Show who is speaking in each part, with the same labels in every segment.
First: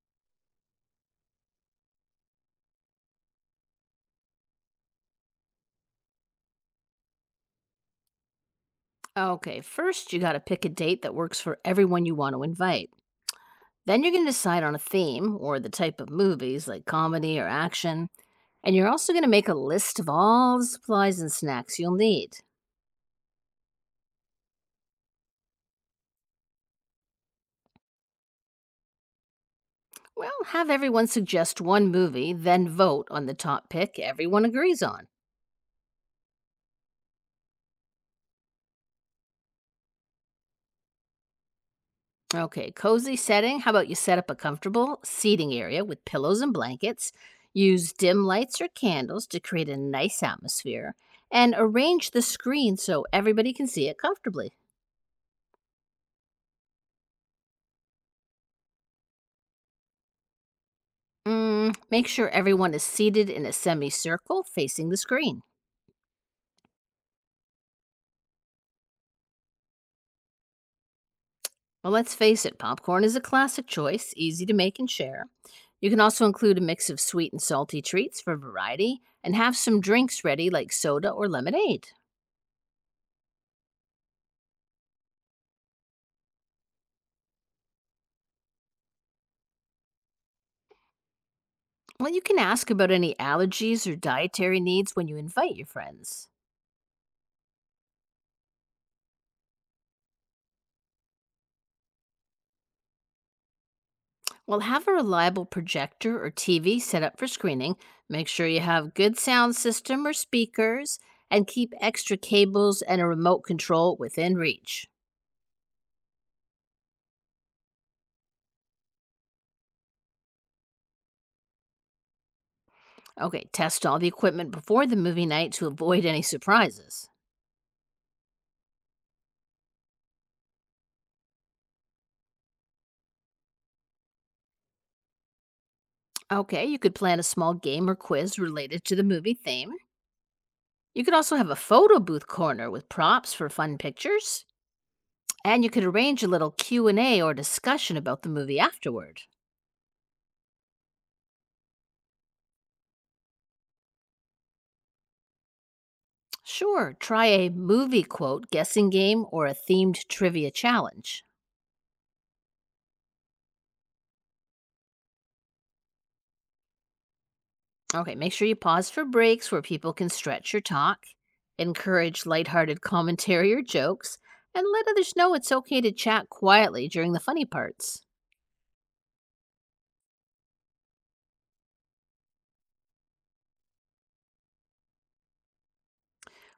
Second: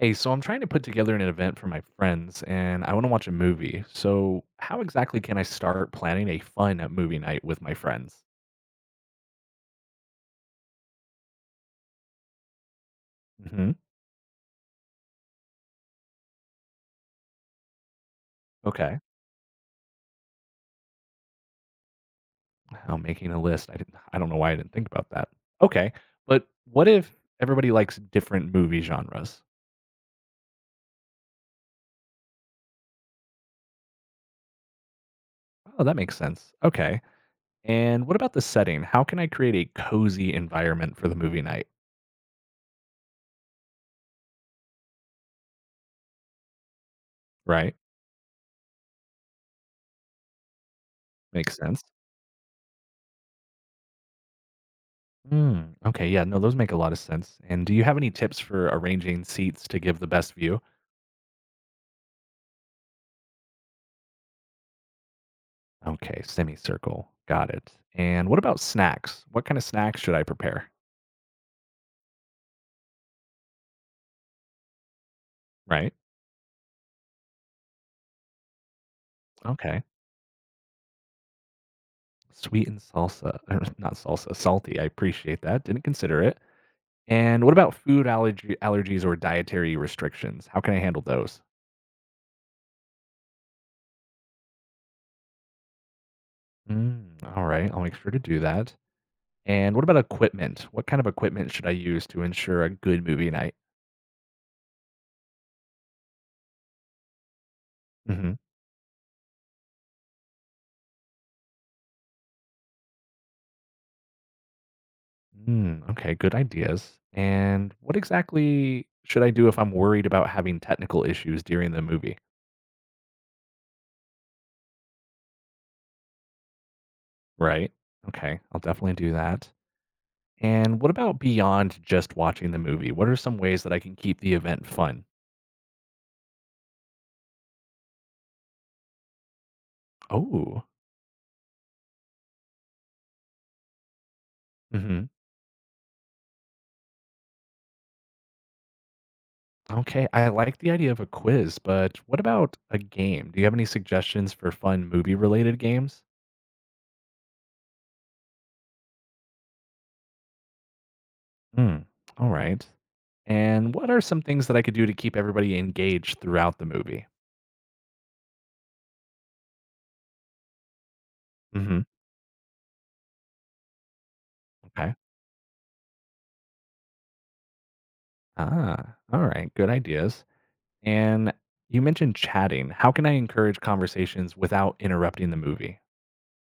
Speaker 1: Hey, so I'm trying to put together an event for my friends and I want to watch a movie. So, how exactly can I start planning a fun movie night with my friends?
Speaker 2: Okay, first you gotta pick a date that works for everyone you want to invite.
Speaker 1: Hmm.
Speaker 2: Then you're gonna decide on a theme or the type of movies like comedy or action. And you're
Speaker 1: Okay.
Speaker 2: also gonna make a list of all the supplies and snacks you'll need.
Speaker 1: I'm making a list. I don't know why I didn't think about that. Okay. But what if everybody likes different movie genres?
Speaker 2: Well, have everyone suggest one movie, then vote on the top pick everyone agrees on.
Speaker 1: Oh, that makes sense. Okay. And what about the setting? How can I create a cozy environment for the movie night?
Speaker 2: Okay, cozy setting. How about you set up a comfortable seating area with pillows and blankets?
Speaker 1: Right?
Speaker 2: Use dim lights or candles to create a nice atmosphere and
Speaker 1: Makes sense.
Speaker 2: arrange the screen so everybody can see it comfortably.
Speaker 1: Okay, yeah, no, those make a lot of sense. And do you have any tips for arranging seats to give the best view?
Speaker 2: Mm, make sure everyone is seated in a semicircle facing the screen.
Speaker 1: Okay, semicircle. Got it. And what about snacks? What kind of snacks should I prepare?
Speaker 2: Well, let's face it, popcorn is a classic choice, easy to make and share. You
Speaker 1: Right.
Speaker 2: can also include a mix of sweet and salty treats for variety and have some
Speaker 1: Okay.
Speaker 2: drinks ready like soda or lemonade.
Speaker 1: Sweet and salsa, or not salsa, salty. I appreciate that. Didn't consider it. And what about allergies or dietary restrictions? How can I handle those?
Speaker 2: Well, you can ask about any allergies or dietary needs when you invite your friends.
Speaker 1: Mm, all right, I'll make sure to do that. And what about equipment? What kind of equipment should I use to ensure a good movie night?
Speaker 2: Well, have a reliable projector or TV set up for screening. Make
Speaker 1: Hmm.
Speaker 2: sure you have good sound system or speakers and keep extra cables and a remote control within reach.
Speaker 1: Okay, good ideas. And what exactly should I do if I'm worried about having technical issues during the movie?
Speaker 2: Okay, test all the equipment before the movie night to avoid any surprises.
Speaker 1: Right. Okay. I'll definitely do that. And what about beyond just watching the movie? What are some ways that I can keep the event fun?
Speaker 2: Okay, you could plan a small game or quiz related to the movie theme.
Speaker 1: Oh,
Speaker 2: You could also have a photo booth corner with props for fun pictures.
Speaker 1: hmm
Speaker 2: And you could arrange a little Q&A or discussion about the movie afterward.
Speaker 1: okay. I like the idea of a quiz, but what about a game? Do you have any suggestions for fun movie related games?
Speaker 2: Sure, try a movie quote guessing game or a themed trivia challenge.
Speaker 1: Hmm. All right. And what are some things that I could do to keep everybody engaged throughout the movie?
Speaker 2: Okay, make sure you pause for breaks where people can stretch your talk,
Speaker 1: Hmm.
Speaker 2: encourage lighthearted commentary or jokes, and let
Speaker 1: Okay.
Speaker 2: others know it's okay to chat quietly during the funny parts.
Speaker 1: Ah, all right. Good ideas. And you mentioned chatting. How can I encourage conversations without interrupting the movie?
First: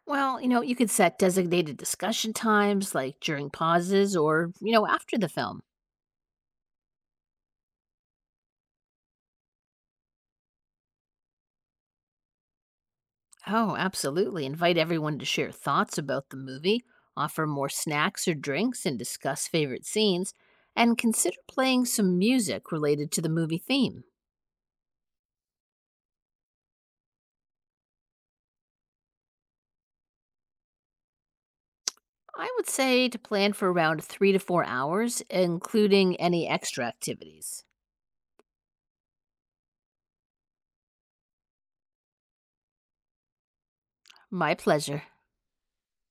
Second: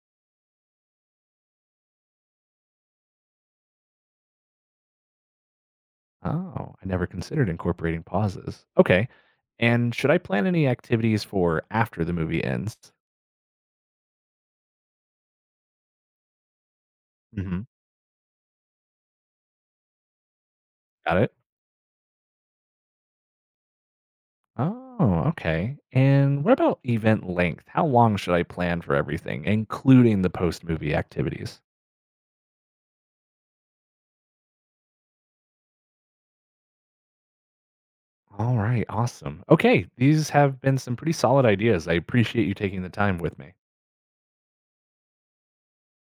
Speaker 2: Well, you could set designated discussion times like during pauses or after the film.
Speaker 1: Oh, I never considered incorporating pauses. Okay. And should I plan any activities for after the movie ends?
Speaker 2: Oh, absolutely. Invite everyone to share thoughts about the movie, offer
Speaker 1: Hmm.
Speaker 2: more snacks or drinks, and discuss favorite scenes, and
Speaker 1: Got it.
Speaker 2: consider playing some music related to the movie theme.
Speaker 1: Oh, okay. And what about event length? How long should I plan for everything, including the post movie activities?
Speaker 2: I would say to plan for around 3 to 4 hours, including any extra activities.
Speaker 1: All right, awesome. Okay, these have been some pretty solid ideas. I appreciate you taking the time with me.
Speaker 2: My pleasure.